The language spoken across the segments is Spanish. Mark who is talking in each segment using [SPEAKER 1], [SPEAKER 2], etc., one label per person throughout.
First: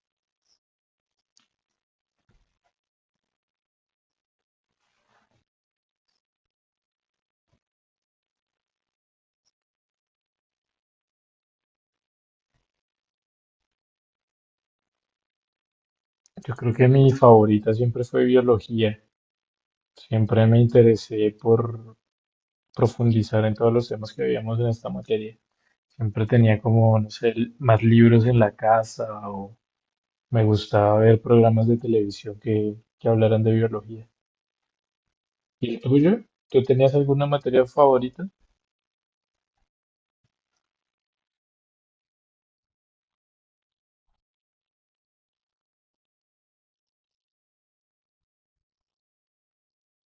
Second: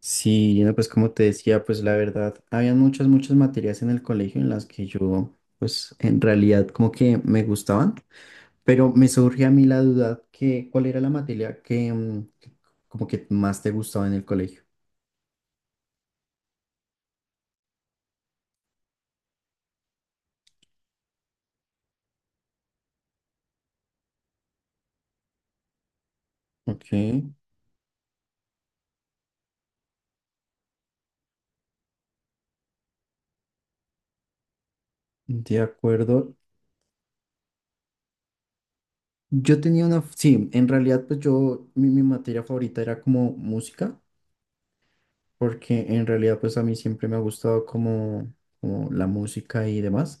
[SPEAKER 1] Sí, no, pues como te decía, pues la verdad, habían muchas, muchas materias en el colegio en las que yo, pues en realidad como que me gustaban, pero me surge a mí la duda que cuál era la materia que como que más te gustaba en el colegio.
[SPEAKER 2] Yo creo que mi favorita siempre fue biología. Siempre me interesé por profundizar en todos los temas que veíamos en esta materia. Siempre tenía
[SPEAKER 1] Ok,
[SPEAKER 2] como, no sé, más libros en la casa o me gustaba ver programas de televisión que hablaran de biología.
[SPEAKER 1] de
[SPEAKER 2] ¿Y el tuyo?
[SPEAKER 1] acuerdo.
[SPEAKER 2] ¿Tú tenías alguna materia favorita?
[SPEAKER 1] Yo tenía una, sí, en realidad pues yo, mi materia favorita era como música, porque en realidad pues a mí siempre me ha gustado como la música y demás.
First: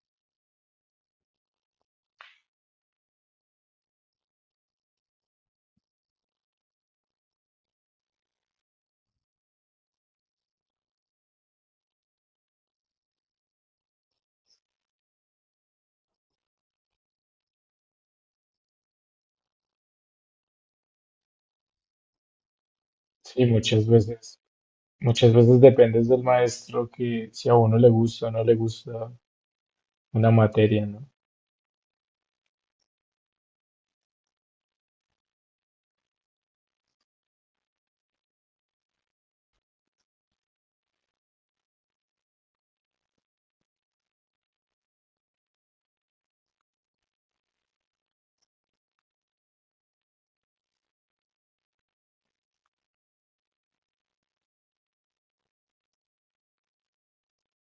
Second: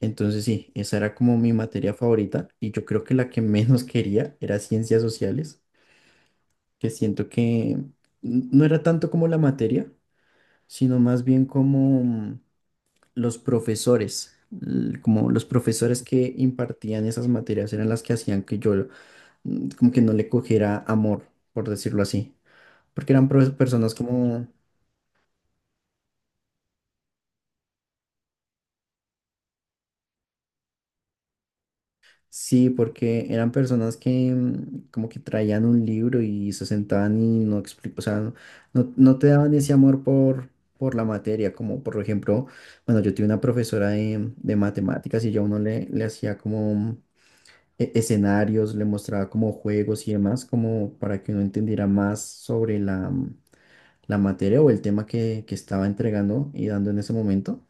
[SPEAKER 1] Entonces sí, esa era como mi materia favorita y yo creo que la que menos quería era ciencias sociales, que siento que no era tanto como la materia, sino más bien como los profesores, como los profesores que impartían esas materias eran las que hacían que yo como que no le cogiera amor, por decirlo así, porque eran
[SPEAKER 2] Sí, muchas
[SPEAKER 1] personas. Mm.
[SPEAKER 2] veces.
[SPEAKER 1] Como...
[SPEAKER 2] Muchas veces dependes del maestro que si a uno le gusta o no le gusta una materia, ¿no?
[SPEAKER 1] Sí, porque eran personas que como que traían un libro y se sentaban y no o sea, no te daban ese amor por la materia, como por ejemplo, bueno, yo tuve una profesora de matemáticas y yo a uno le hacía como escenarios, le mostraba como juegos y demás, como para que uno entendiera más sobre la, la materia o el tema que estaba entregando y dando en ese momento.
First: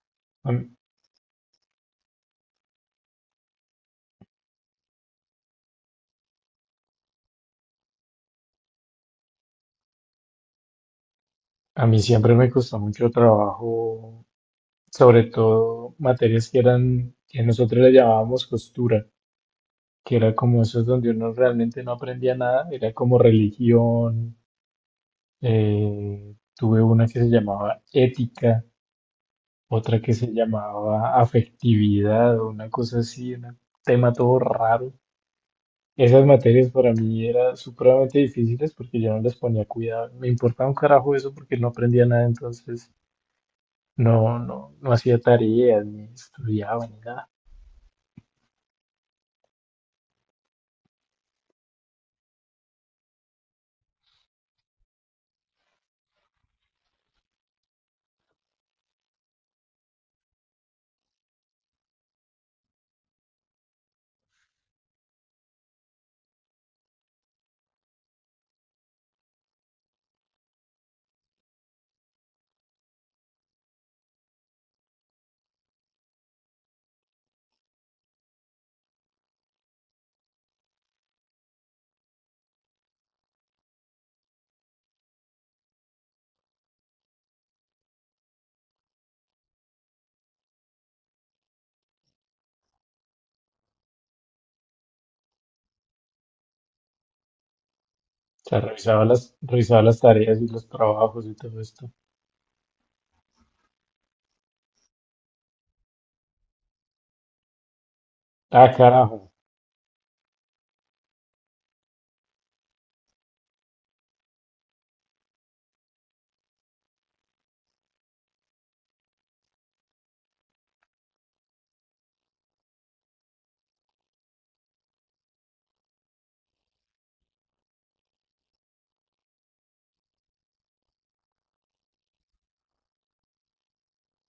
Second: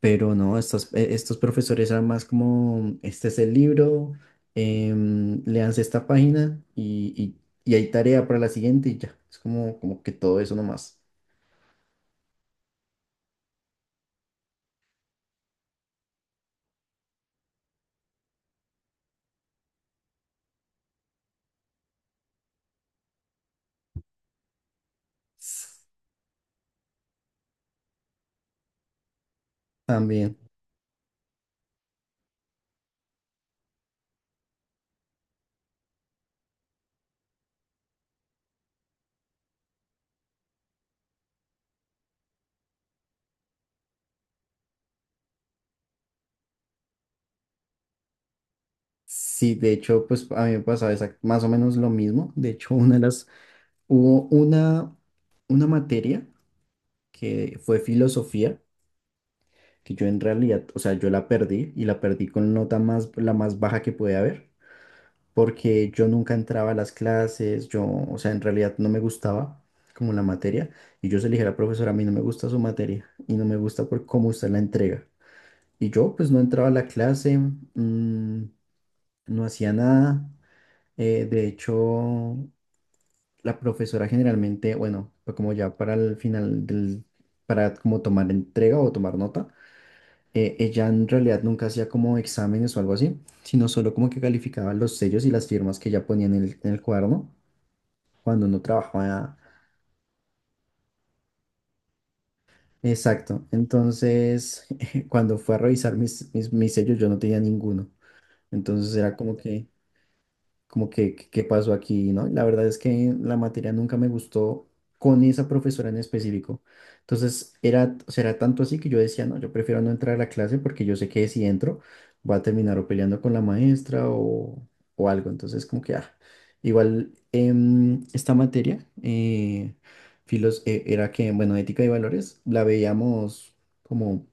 [SPEAKER 1] Pero
[SPEAKER 2] A
[SPEAKER 1] no,
[SPEAKER 2] mí-
[SPEAKER 1] estos, estos profesores eran más como, este es el libro, léanse esta página y, y hay tarea para la siguiente y ya. Es como que todo eso nomás.
[SPEAKER 2] A mí siempre me costó mucho trabajo, sobre todo materias que nosotros le llamábamos costura, que era como esos donde uno realmente no aprendía nada, era como religión, tuve una que se llamaba ética, otra que se
[SPEAKER 1] También.
[SPEAKER 2] llamaba afectividad, o una cosa así, un tema todo raro. Esas materias para mí eran supremamente difíciles porque yo no les ponía cuidado, me importaba un carajo eso porque no aprendía nada, entonces... No, no, no hacía tareas, ni estudiaba, ni nada.
[SPEAKER 1] Sí, de hecho, pues a mí me pasaba más o menos lo mismo. De hecho, hubo una materia que fue filosofía, que yo en realidad, o sea, yo la perdí y la perdí con nota más, la más baja que puede haber, porque yo nunca entraba a las clases, yo, o sea, en realidad no me gustaba como la materia, y yo se le dije a la profesora, a mí no me gusta su materia, y no me gusta por cómo usted la entrega. Y yo pues no entraba a la clase, no hacía nada, de hecho, la profesora generalmente, bueno, fue como ya para el final para como tomar entrega o tomar nota, ella en realidad nunca hacía como exámenes o algo así, sino solo como que calificaba los sellos y las firmas que ella ponía en el, cuaderno, cuando
[SPEAKER 2] O sea,
[SPEAKER 1] no trabajaba.
[SPEAKER 2] revisaba las tareas y los trabajos y todo esto.
[SPEAKER 1] Exacto. Entonces, cuando fue a revisar mis sellos, yo no tenía ninguno.
[SPEAKER 2] Ah,
[SPEAKER 1] Entonces era
[SPEAKER 2] carajo.
[SPEAKER 1] qué pasó aquí, ¿no? La verdad es que la materia nunca me gustó con esa profesora en específico. Entonces, era, o sea, era tanto así que yo decía, no, yo prefiero no entrar a la clase porque yo sé que si entro va a terminar o peleando con la maestra, o algo. Entonces, como que, ah, igual esta materia, era que, bueno, ética y valores, la veíamos como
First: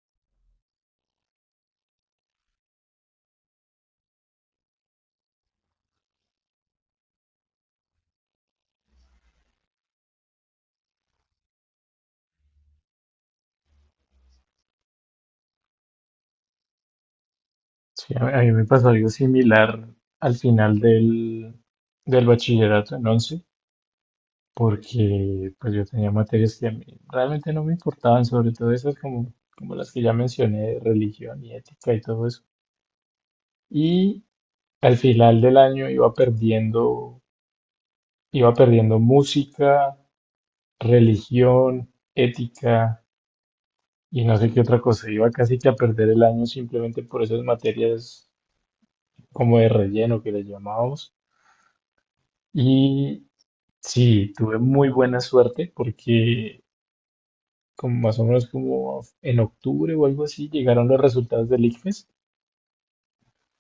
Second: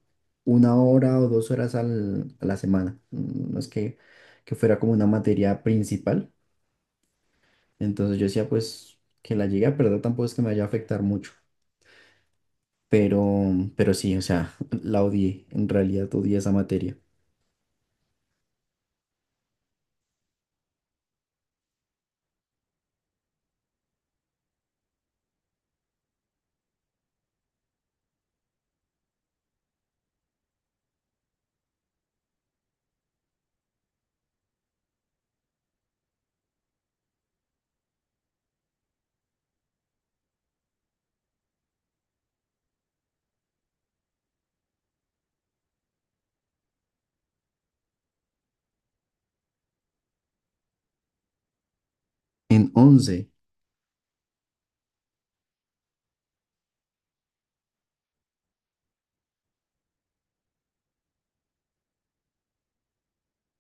[SPEAKER 1] 1 hora o 2 horas a la semana. No es que fuera como una materia principal, entonces yo decía, pues que la llegué a perder tampoco es que me vaya a afectar mucho, pero, sí, o sea, la odié, en realidad odié esa materia.
[SPEAKER 2] Sí, a mí me pasó algo similar al final del bachillerato en 11, porque pues yo tenía materias que a mí realmente no me importaban, sobre todo esas como, como las que ya mencioné, de religión y ética y todo eso. Y al final del año iba perdiendo música, religión, ética. Y no sé qué otra cosa, iba casi que a perder el año simplemente por esas materias como de relleno que le llamamos.
[SPEAKER 1] En once
[SPEAKER 2] Y sí, tuve muy buena suerte porque como más o menos como en octubre o algo así llegaron los resultados del ICFES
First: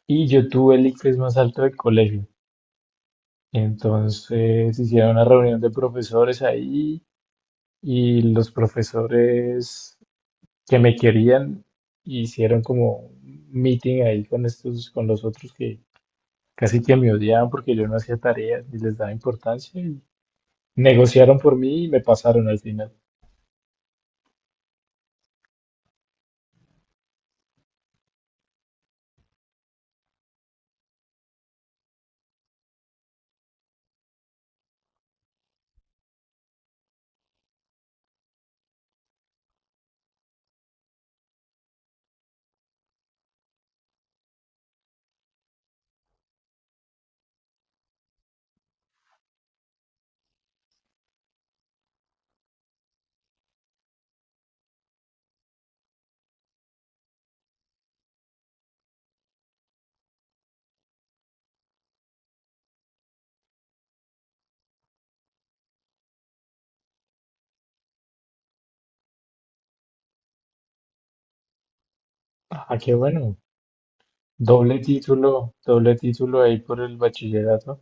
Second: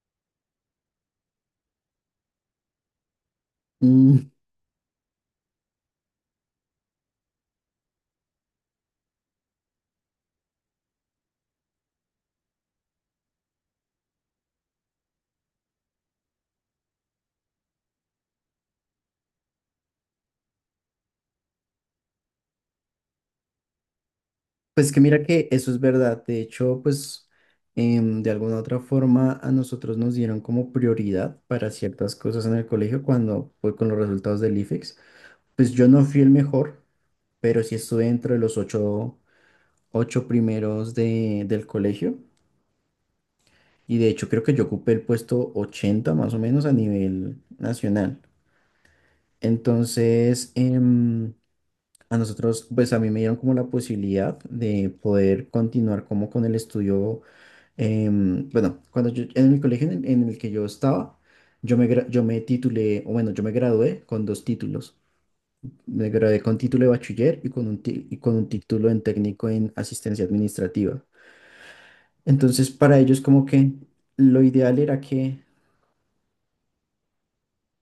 [SPEAKER 2] y yo tuve el ICFES más alto del colegio.
[SPEAKER 1] mm,
[SPEAKER 2] Entonces hicieron una reunión de profesores ahí y los profesores que me querían hicieron como un meeting ahí con los otros que casi que me odiaban porque yo no hacía tareas ni les daba importancia y negociaron por mí y me pasaron al final.
[SPEAKER 1] pues que mira que eso es verdad, de hecho, pues de alguna u otra forma a nosotros nos dieron como prioridad para ciertas cosas en el colegio cuando fue con los resultados del IFEX. Pues yo no fui el mejor, pero sí estuve dentro de los ocho primeros de, del colegio. Y de hecho creo que yo ocupé el puesto 80 más o menos a nivel nacional. Entonces, a nosotros, pues a mí me dieron como la posibilidad de poder continuar como con el estudio. Bueno, cuando yo, en mi colegio en el, que yo estaba, yo me, yo me titulé, o bueno, yo me gradué con dos títulos. Me gradué con título de bachiller y y con un título en técnico en asistencia administrativa. Entonces,
[SPEAKER 2] Ah, qué
[SPEAKER 1] para ellos
[SPEAKER 2] bueno.
[SPEAKER 1] como que lo ideal era que...
[SPEAKER 2] Doble título ahí por el bachillerato.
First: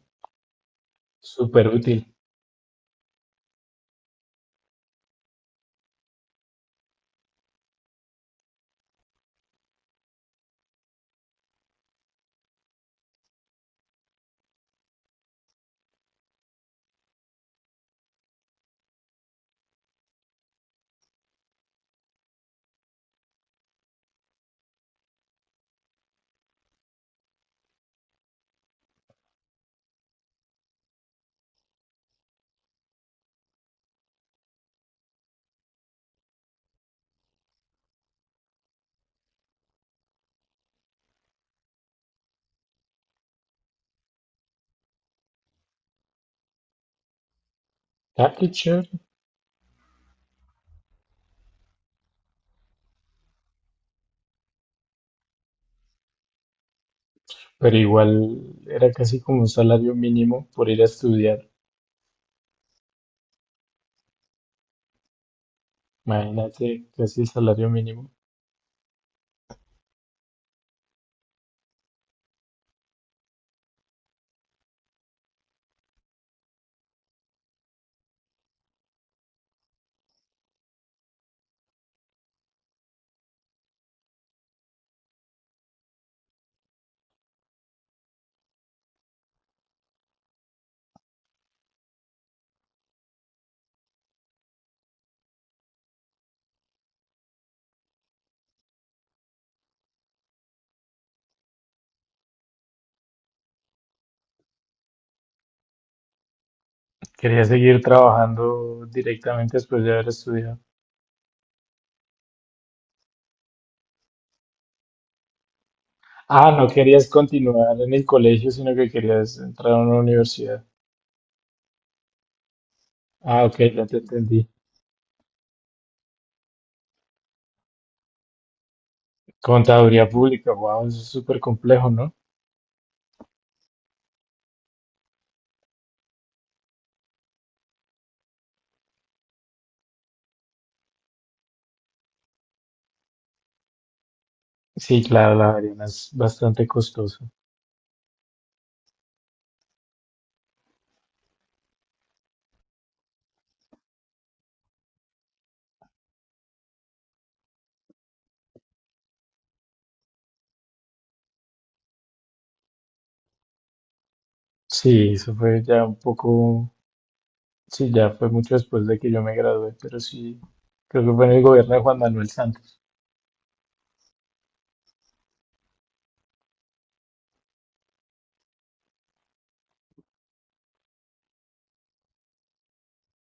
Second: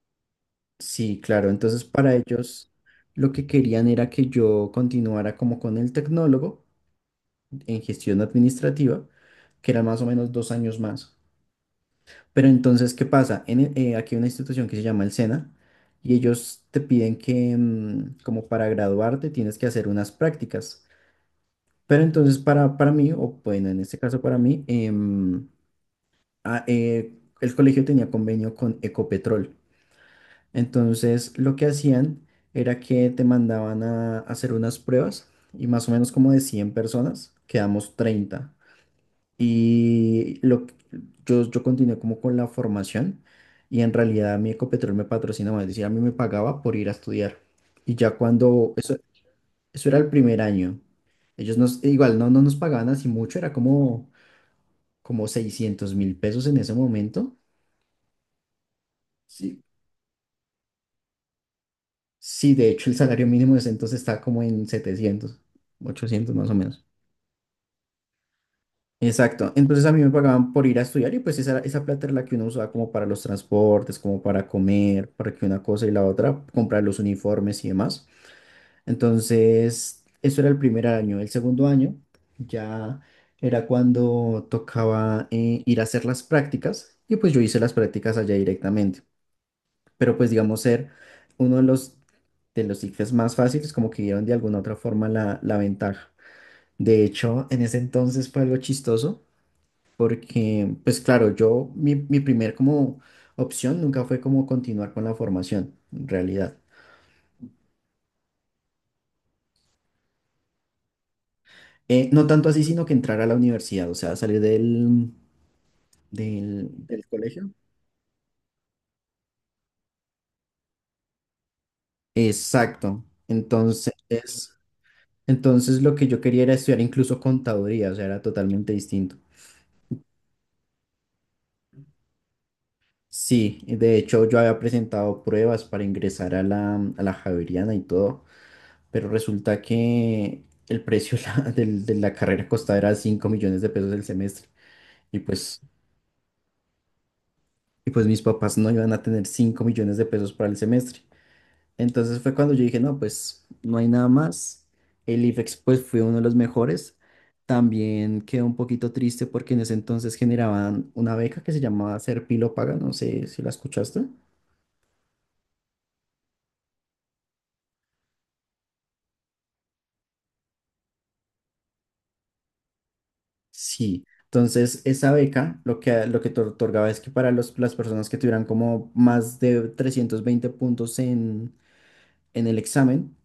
[SPEAKER 1] Sí, claro.
[SPEAKER 2] Súper
[SPEAKER 1] Entonces,
[SPEAKER 2] útil.
[SPEAKER 1] para ellos lo que querían era que yo continuara como con el tecnólogo en gestión administrativa, que era más o menos 2 años más. Pero entonces, ¿qué pasa? Aquí hay una institución que se llama el SENA y ellos te piden que como para graduarte tienes que hacer unas prácticas. Pero entonces para, mí, o bueno, en este caso para mí, ah, eh, el colegio tenía convenio con Ecopetrol. Entonces, lo que hacían era que te mandaban a hacer unas pruebas y más o menos como de 100 personas, quedamos 30. Y lo, que- yo continué como con la formación y en realidad mi Ecopetrol me patrocinaba, es decir, a mí me pagaba por ir a estudiar. Y ya
[SPEAKER 2] Ah, qué chévere.
[SPEAKER 1] eso era el primer año, ellos igual no nos pagaban así mucho, era como 600.000 pesos en ese momento.
[SPEAKER 2] Pero igual era casi como un
[SPEAKER 1] Sí.
[SPEAKER 2] salario mínimo por ir a estudiar.
[SPEAKER 1] Sí, de hecho, el salario mínimo desde entonces está como en 700, ochocientos más o menos.
[SPEAKER 2] Imagínate, casi el salario mínimo.
[SPEAKER 1] Exacto. Entonces a mí me pagaban por ir a estudiar y pues esa plata era la que uno usaba como para los transportes, como para comer, para que una cosa y la otra, comprar los uniformes y demás. Entonces, eso era el primer año. El segundo año ya era cuando tocaba ir a hacer las prácticas y pues yo hice las prácticas allá directamente, pero pues digamos ser uno de los ICFES más fáciles, como que dieron de alguna otra forma la, la ventaja. De hecho, en ese entonces fue algo chistoso, porque pues claro, yo, mi primer como opción nunca fue como continuar con la formación, en realidad.
[SPEAKER 2] Quería seguir trabajando directamente después de haber estudiado.
[SPEAKER 1] No tanto así, sino que entrar a la universidad, o sea, salir del,
[SPEAKER 2] Ah, no
[SPEAKER 1] del
[SPEAKER 2] querías
[SPEAKER 1] colegio.
[SPEAKER 2] continuar en el colegio, sino que querías entrar a una universidad.
[SPEAKER 1] Exacto.
[SPEAKER 2] Ah, ok, ya te entendí.
[SPEAKER 1] Entonces, entonces lo que yo quería era estudiar incluso contaduría, o sea, era totalmente distinto.
[SPEAKER 2] Contaduría pública, wow, eso es súper complejo, ¿no?
[SPEAKER 1] Sí, y de hecho yo había presentado pruebas para ingresar a la Javeriana y todo, pero resulta que el precio de la carrera costaba era 5 millones de pesos el semestre,
[SPEAKER 2] Sí,
[SPEAKER 1] y
[SPEAKER 2] claro, la
[SPEAKER 1] pues,
[SPEAKER 2] Ariana es bastante costoso.
[SPEAKER 1] y pues mis papás no iban a tener 5 millones de pesos para el semestre. Entonces fue cuando yo dije, no, pues no hay nada más. El IFEX pues fue uno de los mejores. También quedé un poquito triste porque en ese entonces generaban una beca que se llamaba Serpilo Paga, no sé si la escuchaste.
[SPEAKER 2] Sí, eso fue ya un poco, sí, ya fue mucho después de que yo me gradué, pero sí, creo que fue en el gobierno de Juan Manuel Santos.
[SPEAKER 1] Sí, entonces esa beca lo que te otorgaba es que para los, las personas que tuvieran como más de 320 puntos en el examen,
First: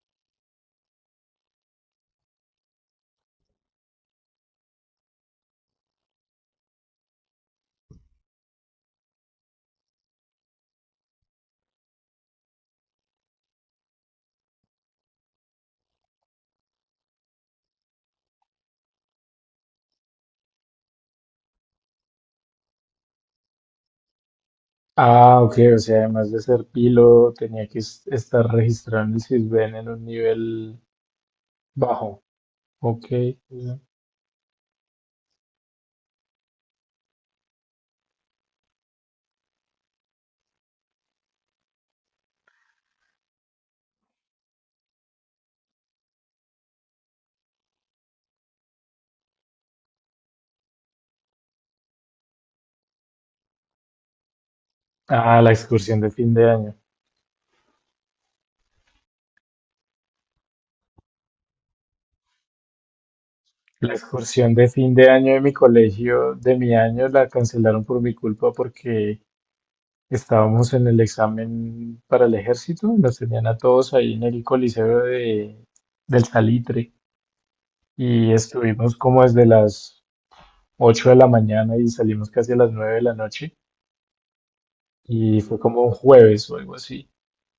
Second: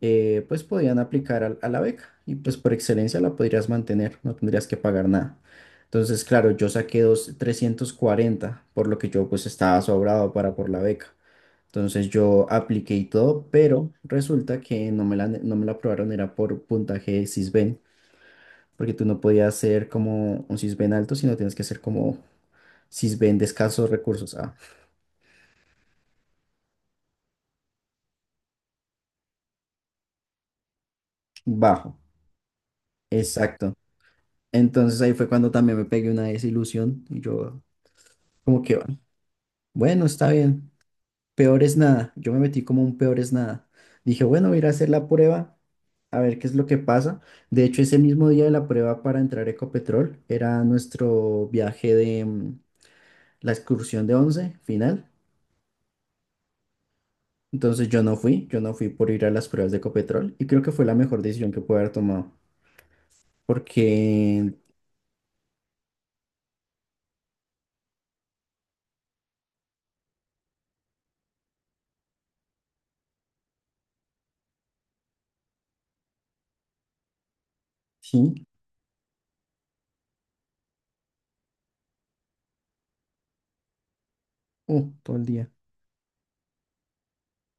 [SPEAKER 1] pues podían aplicar a la beca, y pues por excelencia la podrías mantener, no tendrías que pagar nada. Entonces, claro, yo saqué 340 por lo que yo pues estaba sobrado para por la beca. Entonces yo apliqué y todo, pero resulta que no me la aprobaron, era por puntaje Sisben porque tú no podías ser como un cisben alto, sino tienes que ser como cisben de escasos recursos, ah,
[SPEAKER 2] Ah, ok, o sea, además de ser pilo, tenía que estar registrado en el Sisbén en un nivel
[SPEAKER 1] bajo,
[SPEAKER 2] bajo. Ok,
[SPEAKER 1] exacto.
[SPEAKER 2] ya.
[SPEAKER 1] Entonces ahí fue cuando también me pegué una desilusión y yo como que, bueno, está bien, peor es nada, yo me metí como un peor es nada. Dije, bueno, voy a ir a hacer la prueba, a ver qué es lo que pasa. De hecho, ese mismo día de la prueba para entrar a Ecopetrol era nuestro viaje de la excursión de 11 final.
[SPEAKER 2] Ah, la excursión de fin de año.
[SPEAKER 1] Entonces yo no fui por ir a las pruebas de Ecopetrol y creo que fue la mejor decisión que pude haber tomado. Porque
[SPEAKER 2] La excursión de fin de año de mi colegio, de mi año, la cancelaron por mi culpa porque estábamos en el examen para el ejército, nos tenían a todos ahí en el Coliseo del Salitre y
[SPEAKER 1] sí,
[SPEAKER 2] estuvimos como desde las 8 de la mañana y salimos casi a las 9 de la noche
[SPEAKER 1] todo el
[SPEAKER 2] y
[SPEAKER 1] día,
[SPEAKER 2] fue como un jueves o algo así.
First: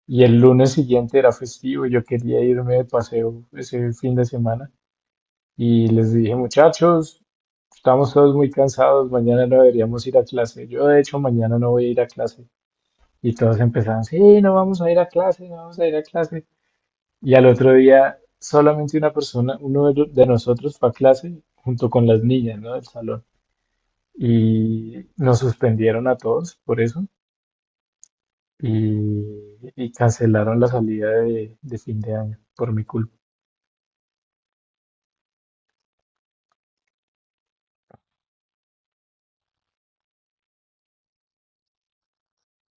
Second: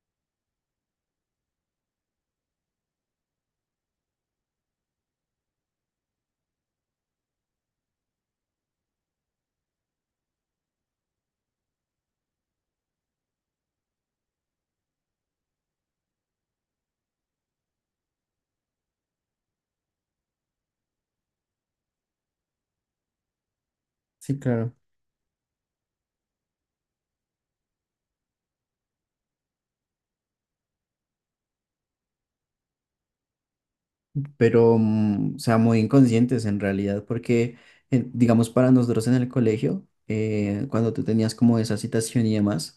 [SPEAKER 2] Y el lunes siguiente era festivo, yo quería irme de paseo ese fin de semana y les dije, muchachos, estamos todos muy cansados, mañana no deberíamos ir a clase. Yo de hecho mañana no voy a ir a clase. Y todos empezaron, sí, no vamos a ir a clase, no vamos a ir a clase. Y al otro día, solamente una persona, uno de nosotros fue a clase junto con las niñas, ¿no? Del salón.
[SPEAKER 1] sí, claro.
[SPEAKER 2] Y nos suspendieron a todos por eso. Y cancelaron la salida de fin de año por mi culpa.
[SPEAKER 1] Pero, mm, o sea, muy inconscientes en realidad, porque, digamos, para nosotros en el colegio, cuando tú tenías como esa citación y demás,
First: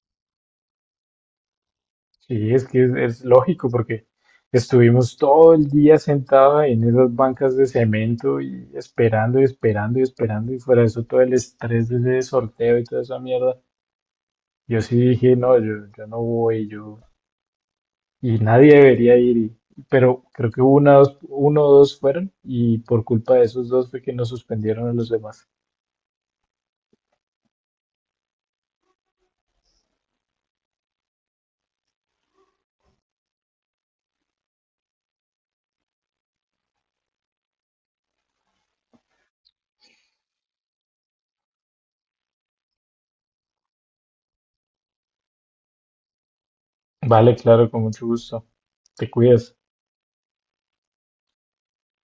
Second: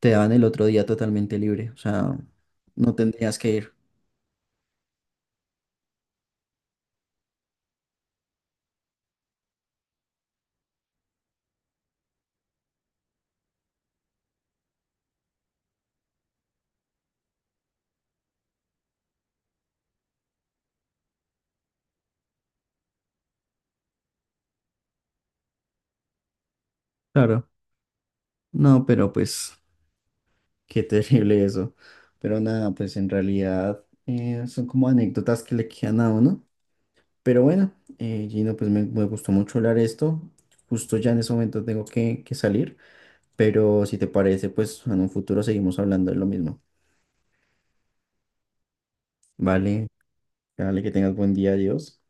[SPEAKER 1] te daban el otro día totalmente libre, o sea,
[SPEAKER 2] Sí, es que
[SPEAKER 1] no
[SPEAKER 2] es
[SPEAKER 1] tendrías que
[SPEAKER 2] lógico
[SPEAKER 1] ir.
[SPEAKER 2] porque estuvimos todo el día sentados en esas bancas de cemento y esperando y esperando y esperando y fuera de eso todo el estrés de ese sorteo y toda esa mierda. Yo sí dije, no, yo no voy, yo, y nadie debería ir, y- pero creo que uno o dos fueron, y por culpa de esos dos fue que nos suspendieron a los demás.
[SPEAKER 1] Claro. No, pero pues, qué terrible eso. Pero nada, pues en realidad son como anécdotas que le quedan a uno. Pero bueno, Gino, pues me gustó mucho hablar esto. Justo ya en ese momento tengo que salir, pero si te parece, pues en un futuro seguimos hablando de lo mismo.
[SPEAKER 2] Vale, claro, con mucho gusto. Te cuidas.
[SPEAKER 1] Vale, dale, que tengas buen día, adiós.